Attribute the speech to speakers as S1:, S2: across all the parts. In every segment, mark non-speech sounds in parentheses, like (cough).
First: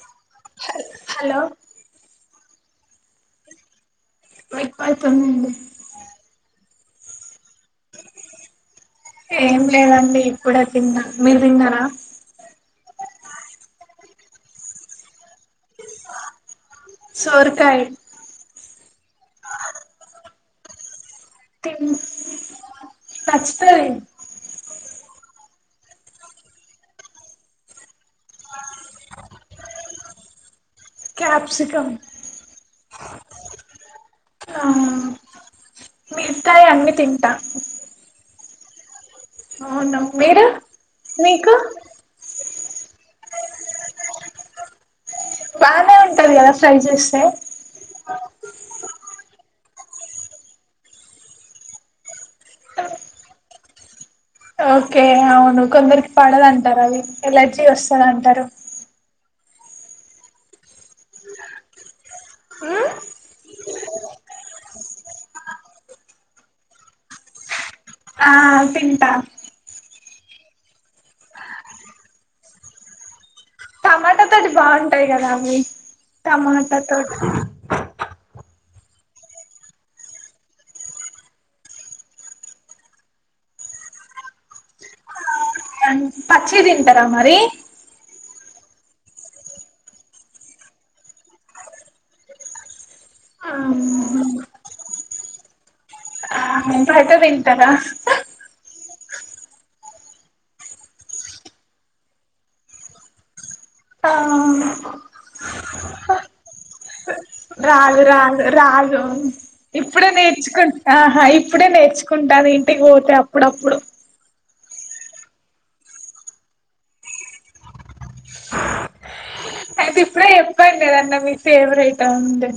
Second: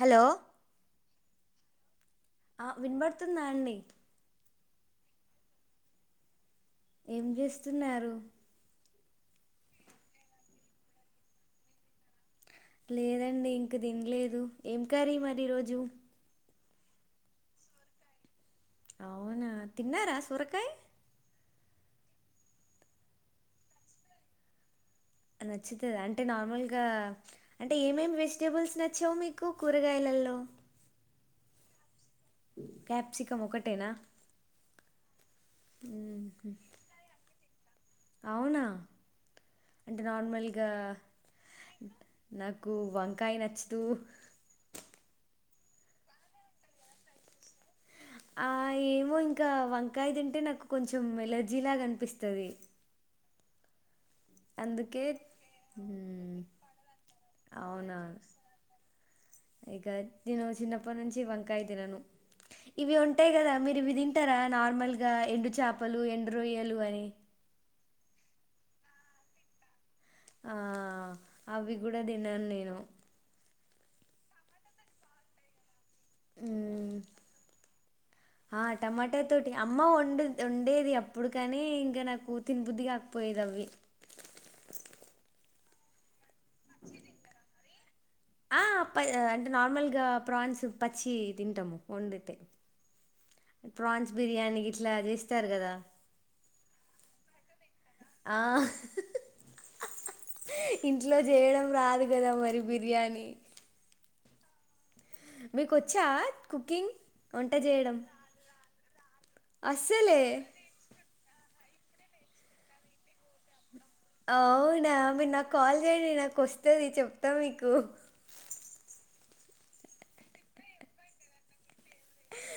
S1: Hello
S2: hello
S1: ఆ విన్బడ్తుంద అండి
S2: వినపడుతుందండి
S1: ఏం జేస్తున్నారు
S2: ఏం లేదండి ఇప్పుడే తిన్న మీరు తిన్నారా
S1: లేదండి ఇంక తినలేదు ఏం కారీ మరి ఈరోజు
S2: సోర కాయ్
S1: కాయ్
S2: తిన్ నచ్చుతది
S1: నచ్చుతదా అంటే నార్మల్గా అంటే ఏమేమి వెజిటేబుల్స్ నచ్చావు మీకు కూరగాయ్లా లో
S2: క్యాప్సికం
S1: క్యాప్సికం ఒకటేనా
S2: ఆ
S1: మ్మ్
S2: మిగతాయి అన్ని తింటా
S1: అవునా
S2: అవును
S1: అంటే
S2: మీరు
S1: నార్మల్గా
S2: మీకు
S1: నాకు వంకాయ్ నచ్చదు
S2: బానే ఉంటది కదా ఫ్రై చేస్తే
S1: ఆ ఏమో ఇంకా వంకాయ తింటే నాకు కొంచెం ఎలర్జీ లాగనిపిస్తది
S2: ఓకే అవును కొందరికి
S1: మ్మ్
S2: పడదంటారు అది ఎలర్జీ వస్తదంటారు
S1: ఇగ నేను చిన్నప్పట్నుంచి వంకాయ్ తినను
S2: ఉమ్
S1: ఇవి ఉంటాయి కదా మీరు ఇవి తింటారా నార్మల్గా ఎండు చపలు ఎండు రొయ్యలు అని
S2: ఆ తింటా
S1: ఆ అవి కూడా తిన్నాన్ నేను
S2: బాగుంటాయ్ కదా అవి టమాటా
S1: మ్మ్
S2: తోట్
S1: ఆ టమాటా తోటి అమ్మ వొండే వొండేది అప్పుడు కాని ఇంకా నాకు తిన బుద్ధి కాకపోయేదప్ అవి
S2: పచ్చియి తింటారా మరీ
S1: ఆ ప అంటే నార్మల్గా ప్రాన్స్ పచ్చియి తింటాము వండితే ప్రాన్స్
S2: ఆహా
S1: బిర్యానీ గిట్లా చేస్తారు గదా
S2: అట్లా తింటార
S1: ఇంట్లో చేయడం రాదు గదా మరి బిర్యానీ
S2: ఆ
S1: మీకొచ్చా కుకింగ్ వంట చేయడం
S2: రాదు రాదు రాదు ఇప్పుడే
S1: అస్సలే
S2: నేర్చుకుంటా ఇప్పుడే నేర్చుకుంటా ఇంటికి పోతే అప్పుడప్పుడు
S1: అవునా మీరు నాకు కాల్ చేయండి నాకు వస్తది చెప్తా మీకు
S2: అయితే ఇప్పుడే చెప్పండి ఎదన్న మీ ఫేవరెట్ ఉంటే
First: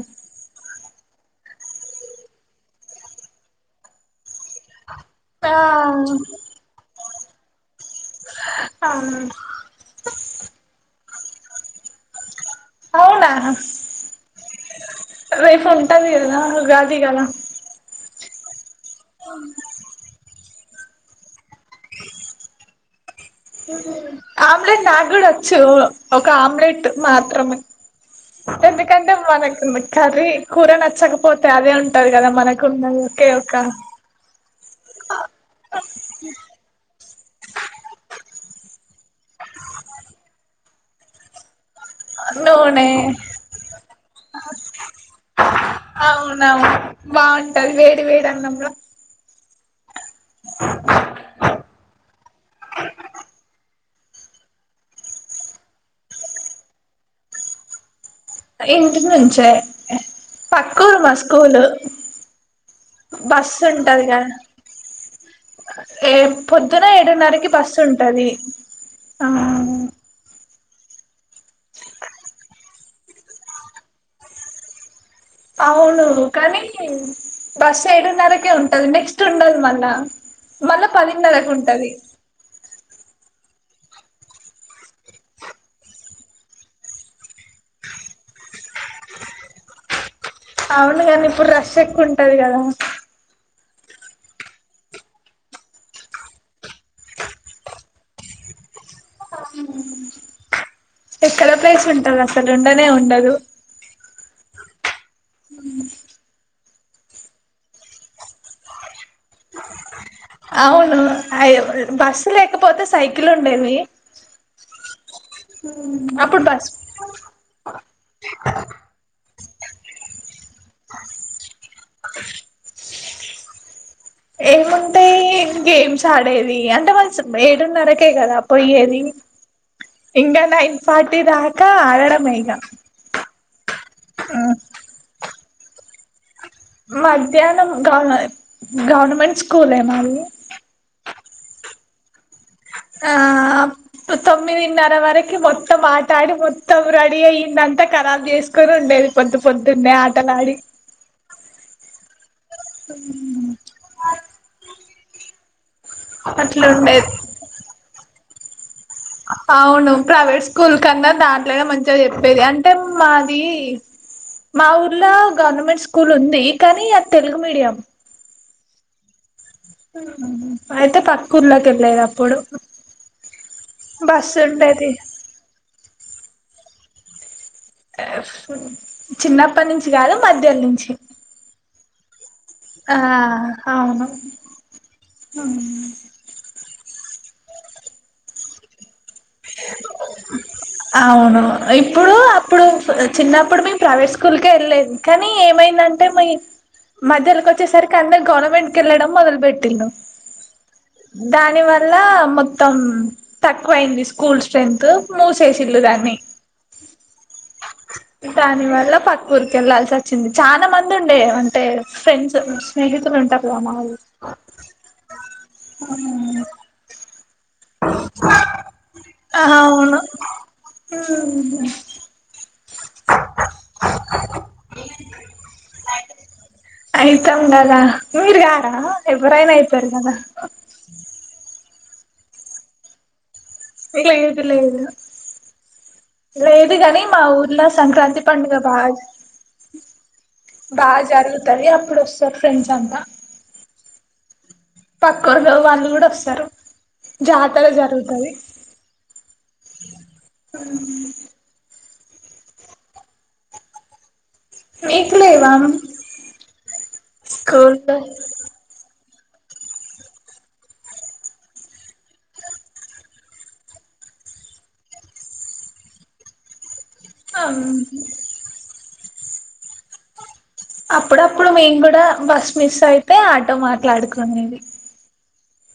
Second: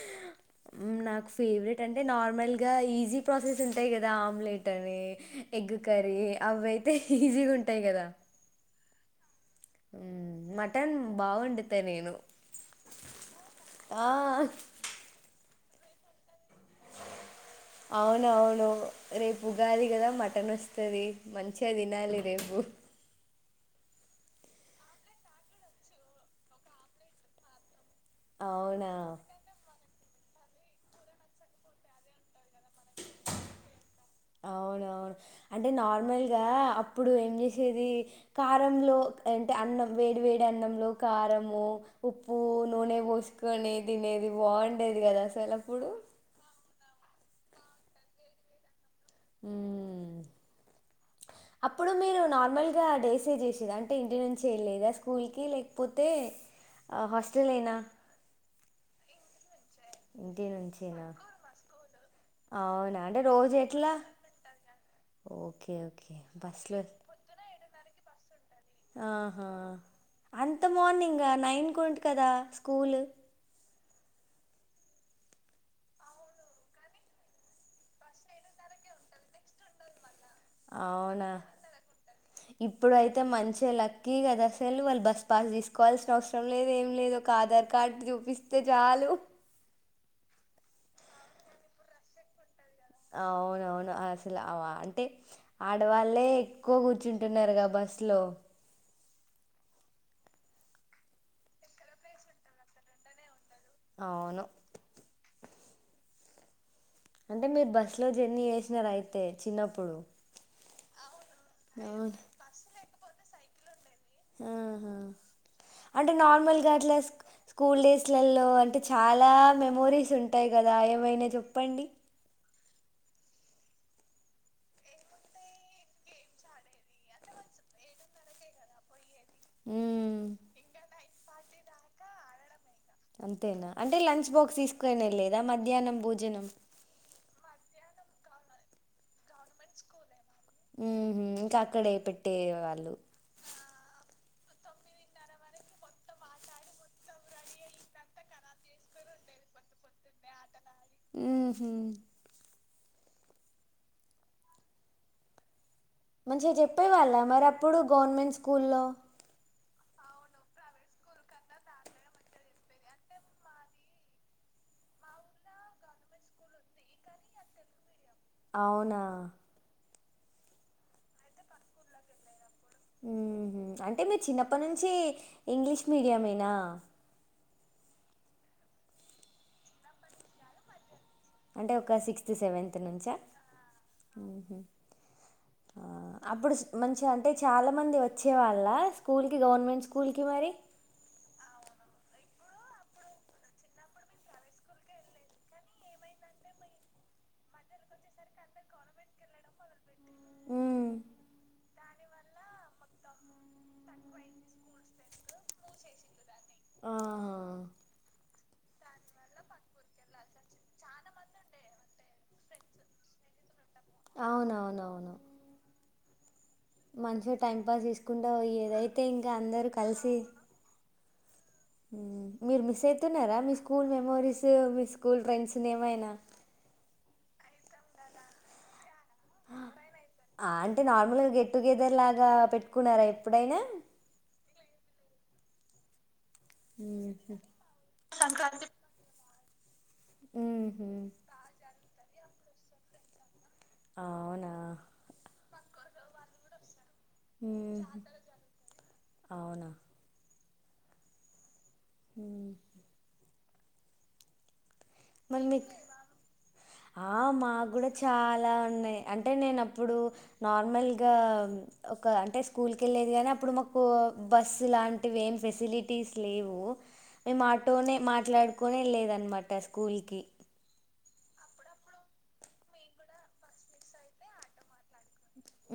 S1: నాకు ఫేవరెట్ అంటే నార్మల్గా ఈజీ ప్రాసెస్ ఉంటాయి కదా ఆమ్లెట్ అని
S2: ఆ
S1: ఎగ్ కర్రీ అవి అయితే ఈజీగా ఉంటాయి కదా
S2: ఆ
S1: ఉమ్ మటన్ బా వండుతా నేను
S2: అవునా
S1: ఆ
S2: రేపు ఉంటాది గదా ఉగాది కదా
S1: అవునవును రేపు ఉగాది గదా మటన్ వస్తది మంచిగా తినాలి రేపు
S2: ఆమ్లెట్ నాకు గూడా వచ్చు ఒక ఆమ్లెట్ మాత్రమే
S1: అవునా
S2: ఎందుకంటే మనకు మ కర్రీ కూర నచ్చకపోతే అదే ఉంటది కదా మనకు ఉన్నది ఒకే ఒక్క
S1: అవునవును అంటే నార్మల్గా అప్పుడు ఏం చేసేది కారంలో అంటే అన్నం వేడి వేడి అన్నంలో కారము ఉప్పు,
S2: నూనె
S1: పోసుకొని తినేది బాగుండేది గదా అసల
S2: అవునవును బాగుంటది వేడి వేడి అన్నంల
S1: మ్మ్ అప్పుడు మీరు నార్మల్గా డేసే చేసేద ఇంటి నుంచి ఎల్లేదా స్కూల్ కి లేకపోతే హాస్టలేనా
S2: ఇంటి నుంచే
S1: ఇంటి
S2: పక్క ఊరు
S1: నుంచేనా?
S2: మా స్కూలు
S1: అవునా అంటె
S2: బస్సు
S1: రోజెట్లా
S2: ఉంటది కదా
S1: ఓకే.
S2: ఏ
S1: ఓకే.
S2: పొద్దున
S1: బస్‌లో
S2: ఏడున్నరకి బస్సు ఉంటది ఆ
S1: ఆహా అంత మార్నింగ్ నైన్కు ఉంటద్ కదా స్కూల్
S2: అవును కానీ బస్సు ఎడున్నరకే ఉంటది నెక్స్ట్ ఉండాదు మళ్ళా మళ్ళా పదిన్నరకు ఉంటది
S1: ఇప్పుడయితే మంచిగా లక్కీ కదా అసలు వాళ్ళు బస్ పాస్ తీసుకోవాల్సిన అవసరం లేదు ఏం లేదు ఒక ఆధార్ కార్డ్ ర్డు చూపిస్తే చాలు
S2: అవునుగాని ఇప్పుడు రష్ ఎక్కుంటది కదా
S1: అవునవును అవు అసలు అంటే ఆడవాళ్ళే ఎక్కువ కూర్చుంటున్నారుగా బస్ లో
S2: ఎక్కడ ప్లేస్ ఉంటది అసలు ఉండనే ఉండదు
S1: అవును అంటే మీరు బస్ లో జర్నీ చెసినార అయితే చిన్నప్పుడు
S2: అవునుఅయ్
S1: అవును
S2: బస్సు లేకపోతే సైకిల్ ఉండేవి
S1: ఆహా అంటే
S2: అప్పుడు బస్
S1: నార్మల్గా అట్లా స్కూల్ డేస్లలో అంటే చాలా మెమోరీస్ ఉంటాయి గదా ఏమైనా చెప్పండి
S2: ఏముంటాయి గేమ్స్ ఆడేది అంటే వాళ్లు ఏడున్నరకే కదా పోయ్యేది
S1: మ్మ్.
S2: ఇంకా నైన్ ఫార్టీ దాక ఆగడమే ఇంకా
S1: అంతేనా అంటే లంచ్ బాక్స్ తీసుకునే ఎల్లెదా మధ్యాహ్నం భోజనంకు
S2: మధ్యాహ్నం గవ్ గవర్నమెంట్ స్కూలే మాది
S1: ఉ ఇంకా అక్కడే పెట్టే వాళ్ళు
S2: ఆ తొమ్మిదిన్నర వరకు మొత్తం ఆట ఆడి మొత్తం రెడీ అయ్యిదంత ఖరాబ్ చేసుకొని ఉండేది అంత పొద్దున్నే ఆటలాడి
S1: ఉమ్ ఉమ్ మంచిగా
S2: అట్లా
S1: చెప్పే
S2: ఉండేది
S1: వాళ్ళ మరి అప్పుడు గవర్నమెంట్ స్కూల్లో
S2: అవును ప్రైవేట్ స్కూల్ కన్నా దాంట్లోనే మంచిగా చెప్పేది అంటే మాది మా ఊర్లో గవర్నమెంట్ స్కూల్ ఉంది కానీ అద్ తెలుగు మీడియం
S1: అవునా
S2: అయితే పక్కకూర్లకెళ్లేది అప్పుడు
S1: మ్ హు అంటే మీరు
S2: బస్సు ఉండేది
S1: చిన్నపటినుండి ఇంగ్లీష్ మీడియమేనా
S2: చిన్నప్పట్నుంచి గాదు మధ్యల్నుంచి
S1: అంటే ఒక సిక్స్త్ స్త్ సెవెంత్ నుంచా
S2: అవును
S1: ఓహో అప్పుడు సిక్ మంచిగా అంటే చాలా మంది వచ్చే వాళ్ళ
S2: అవును ఇప్పుడు అప్ ఇప్పుడు చిన్నప్పుడు మేం ప్రైవేట్ స్కూల్కే ఏళ్లేదు కానీ ఏమైందంటే మీ మధ్యల్కొచ్చేసరికి అందరు గవర్నమెంట్ కెళ్ళడం మొదలబెట్టిరు
S1: హ్మ్.
S2: దాని వల్ల మొత్తం తక్కువైంది స్కూ స్కూల్ స్ట్రెంత్ ముషీషిరు దాన్ని
S1: ఆ
S2: దాని వల్ల పక్కూర్ కెళ్లాల్సి వొచ్చింది చానా మందుండే అంటే ఫ్రెండ్స్ స్నేహిత్ (unintelligible) మా
S1: అవునవునవును
S2: ఆ
S1: టైం పాస్ జేస్కుంట ఏదైతే ఇంకా అందరు
S2: అవును
S1: కలిసి మ్ మీరు మిస్సైయితున్నరా మీ స్కూల్ మెమోరీసు మీ స్కూల్ ఫ్రెండ్స్ ని ఏమైనా
S2: ఐ ఉన్నారా మీర్ గారా ఎవరైనా ఐతరు కదా
S1: ఆ! అంటే నార్మల్‌గా గెట్ టుగెదర్ లాగా పెట్టుకున్నారా ఎప్పుడైనా
S2: ఇగేది లేదు లేదు గని మా
S1: హుహు.
S2: ఊర్లో సంక్రాంతి పండుగ బాగ్
S1: హుహు.
S2: బాగ్ జరుగుతది అప్పుడొస్తారు ఫ్రెండ్స్ అంతా
S1: ఆవునా
S2: పక్క (unintelligible) వాళ్ళు కూడా వొస్తరు జాతర
S1: హుహు.
S2: జరుగుతది
S1: అవునా! ఊ
S2: మీకు లేవా
S1: ఆ మా గూడా
S2: స్కూల్లో
S1: చాలా ఉన్నయి అంటే నేను అప్పుడు నార్మల్గా ఒక అంటే స్కూల్కెళ్ళేది గానీ అప్పుడు మాకు బస్సు లాంటివి ఏం ఫెసిలిటీస్ లేవు మేం ఆటోనే మాట్లాడుకోనేల్లేదన్మాట స్కూల్ కి
S2: అప్పుడప్పుడు మేం గూడా బస్ మిస్ అయితే ఆటో మాట్లాడుకునేది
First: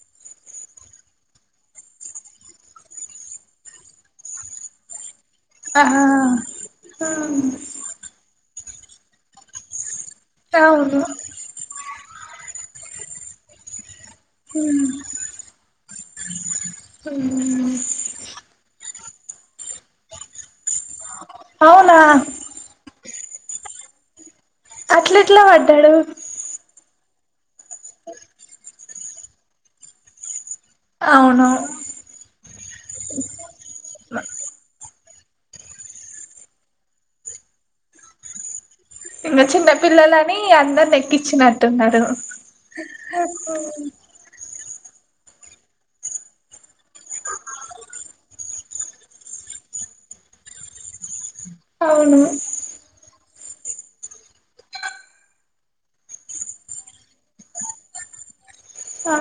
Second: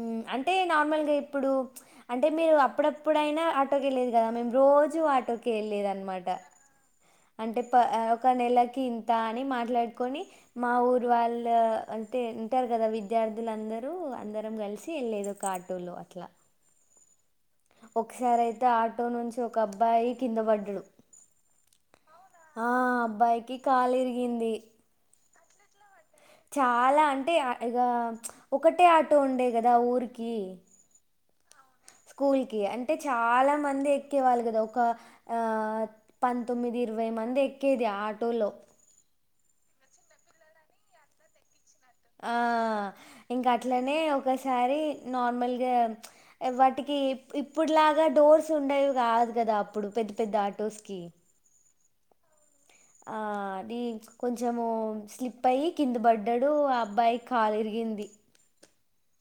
S1: మ్ అంటే నార్మల్గా ఇప్పుడు అంటే మీరు అప్పుడప్పుడైనా ఆటోకెళ్లేది గదా మేం రోజు జూ ఆటోక్
S2: ఆ
S1: కెళ్లేదన్మాట అంటే పా ఒక నెలకి ఇంతాని మాట్లాడు కొని మా
S2: అవును
S1: ఊరు వాళ్ళు అంటే ఉంటారు గదా విద్యార్థులందరు అందరం గల్సి ఎల్లేది ఒకాటోలో అట్లా ఒకసారైతే ఆటో నుంచి ఒక అబ్బాయి కింద వడ్డడు
S2: అవునా
S1: బాయికి కాలిరిగింది
S2: అట్లేట్ల వడ్డడు
S1: చాలా అంటే ఇగ ప్చ్ ఒకటే ఆటో ఉండే గదా ఊరికి
S2: అవును
S1: స్కూల్ కి అంటే చాలా మంది ఎక్కేవాళ్ళు గదా ఒక ఆ పంతొమ్మిది ఇరవై మంది ఎక్కేది ఆటోలో
S2: ఇంగ చిన్న పిల్లలని అందర్నెక్కించిన
S1: ఆ ఇంక అట్లనే ఒకసారి నార్మల్ గా వాటికి ఇప్ ఇప్పట్లాగ డోర్స్ ఉండేవి కాదు గద అప్పుడు పెద్ పెద్ ఆటోస్ కి
S2: ఔను
S1: ఆ కొంచము స్లిప్ అయ్యి కింద బడ్డడు ఆ అబ్బాయి కాలురిగింది (inaudible)
S2: ఆ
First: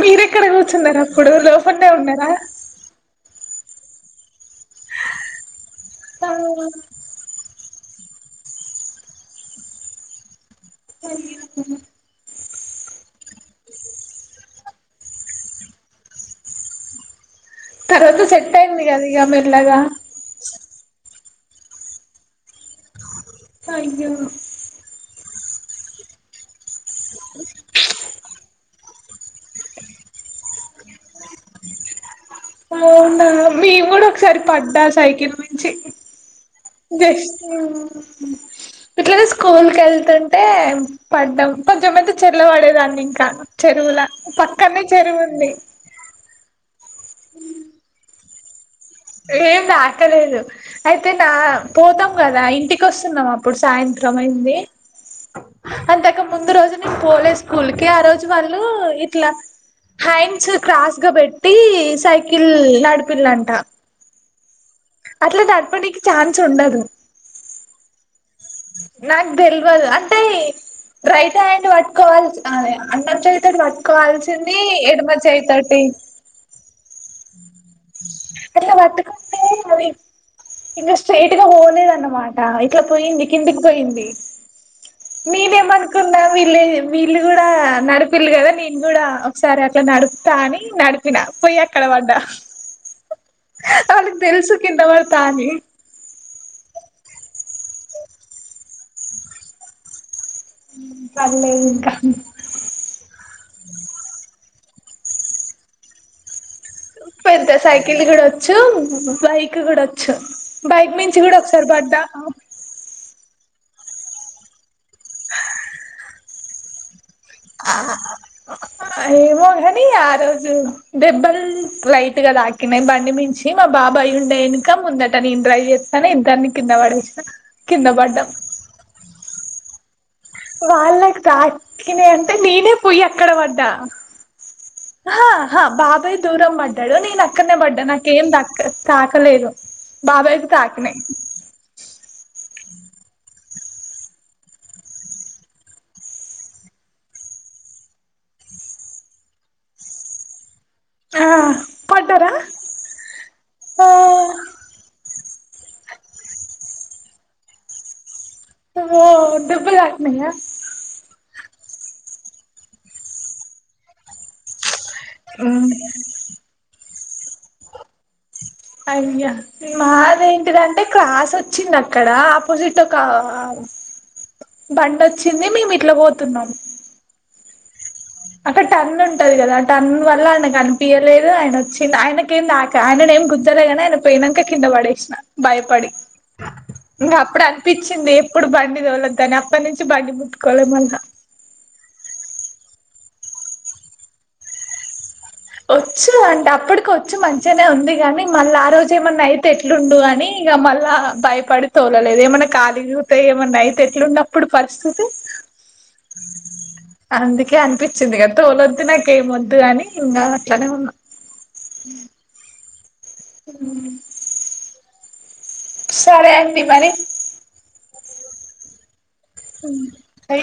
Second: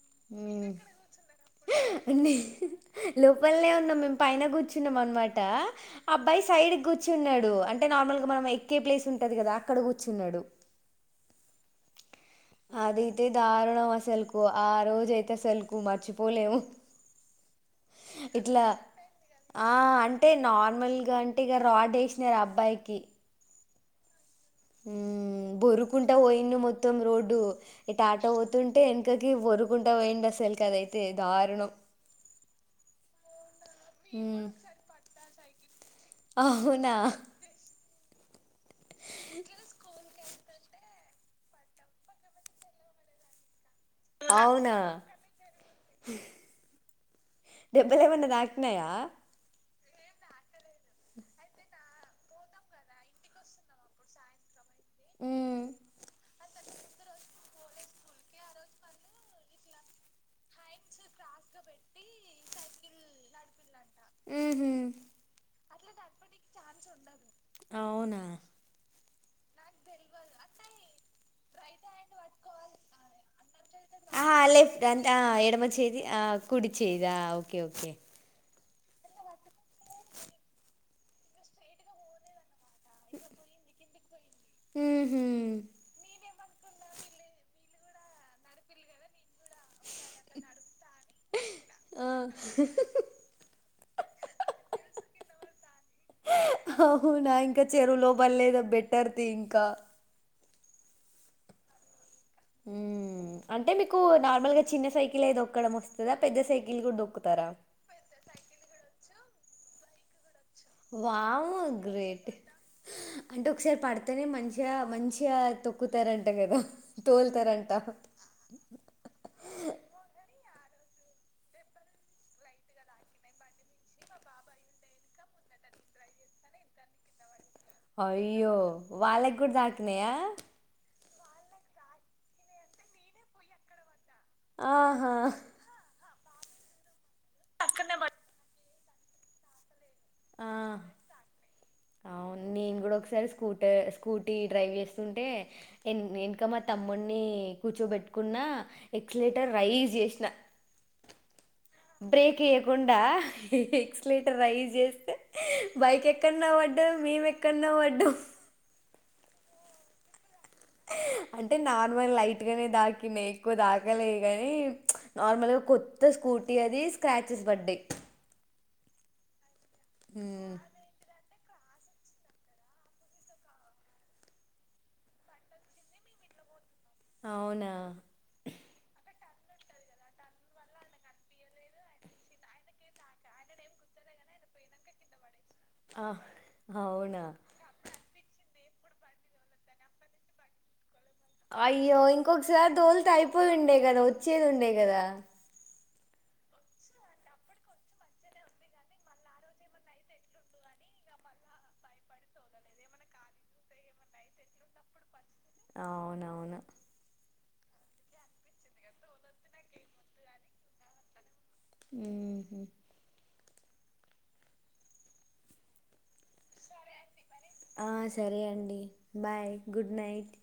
S2: మీరెక్కడ కుర్చున్నరు అప్పుడు లోపట్నే ఉన్నర
S1: లొపల్నే ఉన్నం మేమ్ పైన కూర్చున్నం అన్మాట
S2: ఆ
S1: అబ్బాయి సైడ్ గుర్చున్నడు అం టే నార్మల్ గా మనం ఎక్కే ప్లేస్ ఉంటది గద అక్కడ కుర్చున్నడు అదైతే దారుణం అసల్కు ఆ రోజైతే అసల్కు మర్చిపొలెం
S2: తర్వాత సెట్
S1: ఇట్ల
S2: అయింది కదా ఇక
S1: ఆ
S2: మెల్లగా
S1: అంటే నార్మల్గ టిగ రాడ్ ఏశినర్ అబ్బాయికి
S2: అయ్యో
S1: హుమ్ బొర్రుకుంట వొయిండు మొత్తం రోడ్డు ఇట్ ఆటో వొతుంటే ఏనుకకి బొర్రుకుంట పోయిండు అసల్ ఇంకదైతే దారుణం
S2: అవునా మేమ్ గుడ ఒకసారి
S1: మ్మ్.
S2: పడ్డా సైకిల్ మించి
S1: అవునా
S2: బెష్ట్ ఇట్ల స్కూల్ కెళ్తుం టే పడ్డం కొంచెం అయితే చెర్లపడేదాన్ని ఇంక చెరువుల
S1: అవునా
S2: పక్కనే చెరువు ఉంది
S1: దెబ్బలేమన్న తాక్
S2: ఏం తా కలేదు అయితే నా పోతం గద ఇంటికి వస్తున్నం అప్పుడు సాయంత్రం అయింది
S1: ఉహు
S2: అంతక్ ముందు రోజు నేన్ పొలే స్కూల్ కి ఆ రోజు వాళ్ళు ఇట్ల హ్యాండ్స్ క్రాస్ గ పెట్టి సైకిల్ నడిపిలంట అట్ల నడ్పనికి ఛాన్స్ ఉండదు
S1: ఔనా
S2: నాక్ దెల్వద్ అంటే రైట్ హ్యాండ్ పట్టుకోవల్ అ అన్నం చేత్
S1: ఆ లేఫ్ట్ అంత్ ఆ
S2: చేయితోటి
S1: ఎడమచెది ఆ కుడిచేద ఆ ఓకే ఓకే
S2: అట్ల పట్టుకుంటే అది ఇంగ స్ట్రేట్గ పోలేదనమాట ఇట్ల పోయింది పొఇంది
S1: ఉహు
S2: మేమనుకున్నా ట్లే వీళ్ళు గుడ నడిపిల్ గద నేన్ గుడ సరే అట్ల నడుప్త అని నడిపిన పోయ్ అక్కడ
S1: ఆ
S2: పడ్డ వాళ్ళ క్ తెలుసు కింద కిందపడ్తా అని
S1: హౌనా ఇంక చెరువులో పళ్ళేదు బెట్టర్ తి ఇంకా
S2: పల్లెదింక
S1: మ్ అంటే మీకు నార్మల్గ చిన్న సైకిలే దొక్కడం ఒస్తద పెద్ద సైకి
S2: పెద్ద సైకిల్ గుడ ఒచ్చు బైక్ గుడ ఒచ్చు బైక్ మించి గుడ
S1: వామ్మో
S2: ఒక్సారి పడ్డా
S1: గ్రేట్ అంటే ఒక్సారి పడ్తనే మంచిగ మంచిగ తొక్కుతారంట గద
S2: ఏమో గని ఆ రోజు దెబ్బల్ లైట్గ దాకినయ్ బండి మించి మా బాబాయ్ ఉండే ఏన్క ముందట నేన్ డైవ్ కని ఇద్దరిని కిందపడెశిన
S1: అయ్యో వాళ్ళగుడ్ దాకిినయ
S2: వాళ్ళక్ తాక్కినయ్ అంటే నేనే పోయ్ అక్కడ వడ్డా ఆహా హ బాబాయ్ దూరం బడ్డడు నేన్ అక్కనే బడ్డ నాకేం దక్ తాకలేదు
S1: ఆ
S2: బాబాయ్కి తాకినాయి
S1: ఔన్ నేన్ గుడ ఒక్సారి స్కూటె స్కూటీ డ్రైవ్ చేస్తుంటే ఎన్ ఏనక మా తమ్ముని కూర్చోబెట్కున్న ఆ ఎక్సలెటర్ రైస్జ్ జెశ్న
S2: ఆ పడ్డారా
S1: బ్రేకేయ్యకుండా
S2: ఆ
S1: ఎక్స్లేటర్ రై జేస్తే బైక్ ఎక్కన్నో పడ్డం మేము ఎక్కాన్నో పడ్డం
S2: ఓ దేబ్బ దాకినాయ
S1: అంటే నార్మల్ లైట్ గానే దాకినయ్ ఎక్కువ దాకలే గనీ నార్మల్గా కొత్త స్కూటీ అది స్క్రాచెస్ బడ్డయ్
S2: అయ్యా మాద ఏంటిదంటే క్రాస్ ఒచ్చింది అక్కడ ఆపోజిట్ ఒకవ్ హవ్ బండోచ్చింది మేము ఇట్లా పోతున్నాం
S1: అవునా
S2: అక్కడ టర్న్ ఉంటది గదా ఆ టర్న్ వల్ల ఆయనకు కనిపియాలేదు. ఆయన వచ్చిండు ఆయనక ఏం దాకా ఆయననే ఏం గుద్దలేగని ఆయన పోయినంక కింద పడేసిన భయపడి
S1: ఆ,
S2: ఇంకా
S1: అవునా
S2: అప్పుడే అప్పించింది ఇప్పుడు బయ బండి దొలద్దని అప్పటి నుంచి బండి ముట్టుకోలే మళ్లా
S1: అయ్యో ఇంకొకసారి దోలుతే అయిపోయిండే గదా వచ్చేది ఉండే గదా
S2: వచ్చు అంటే అప్పటికి వచ్చు మంచిగానే ఉంది గానీ మళ్ళ ఆ రోజు ఏమన్నా అయితే ఎట్లుండు గని ఇగ మళ్లా భయపడి తోలలేదు ఏమైనా కాలిగుతే ఏమన్నా అయితే ఎట్లు ఉన్నప్పుడు పరిస్థితి
S1: అవునవును
S2: అందుకే అనిపించింది క తోలొద్దు నాకేం ఒద్దు అని ఇంగ అట్లనే ఉన్నా
S1: ఉహు
S2: ఉమ్ సరే అండి మరి
S1: ఆ సరే అండి బాయ్ గుడ్ నైట్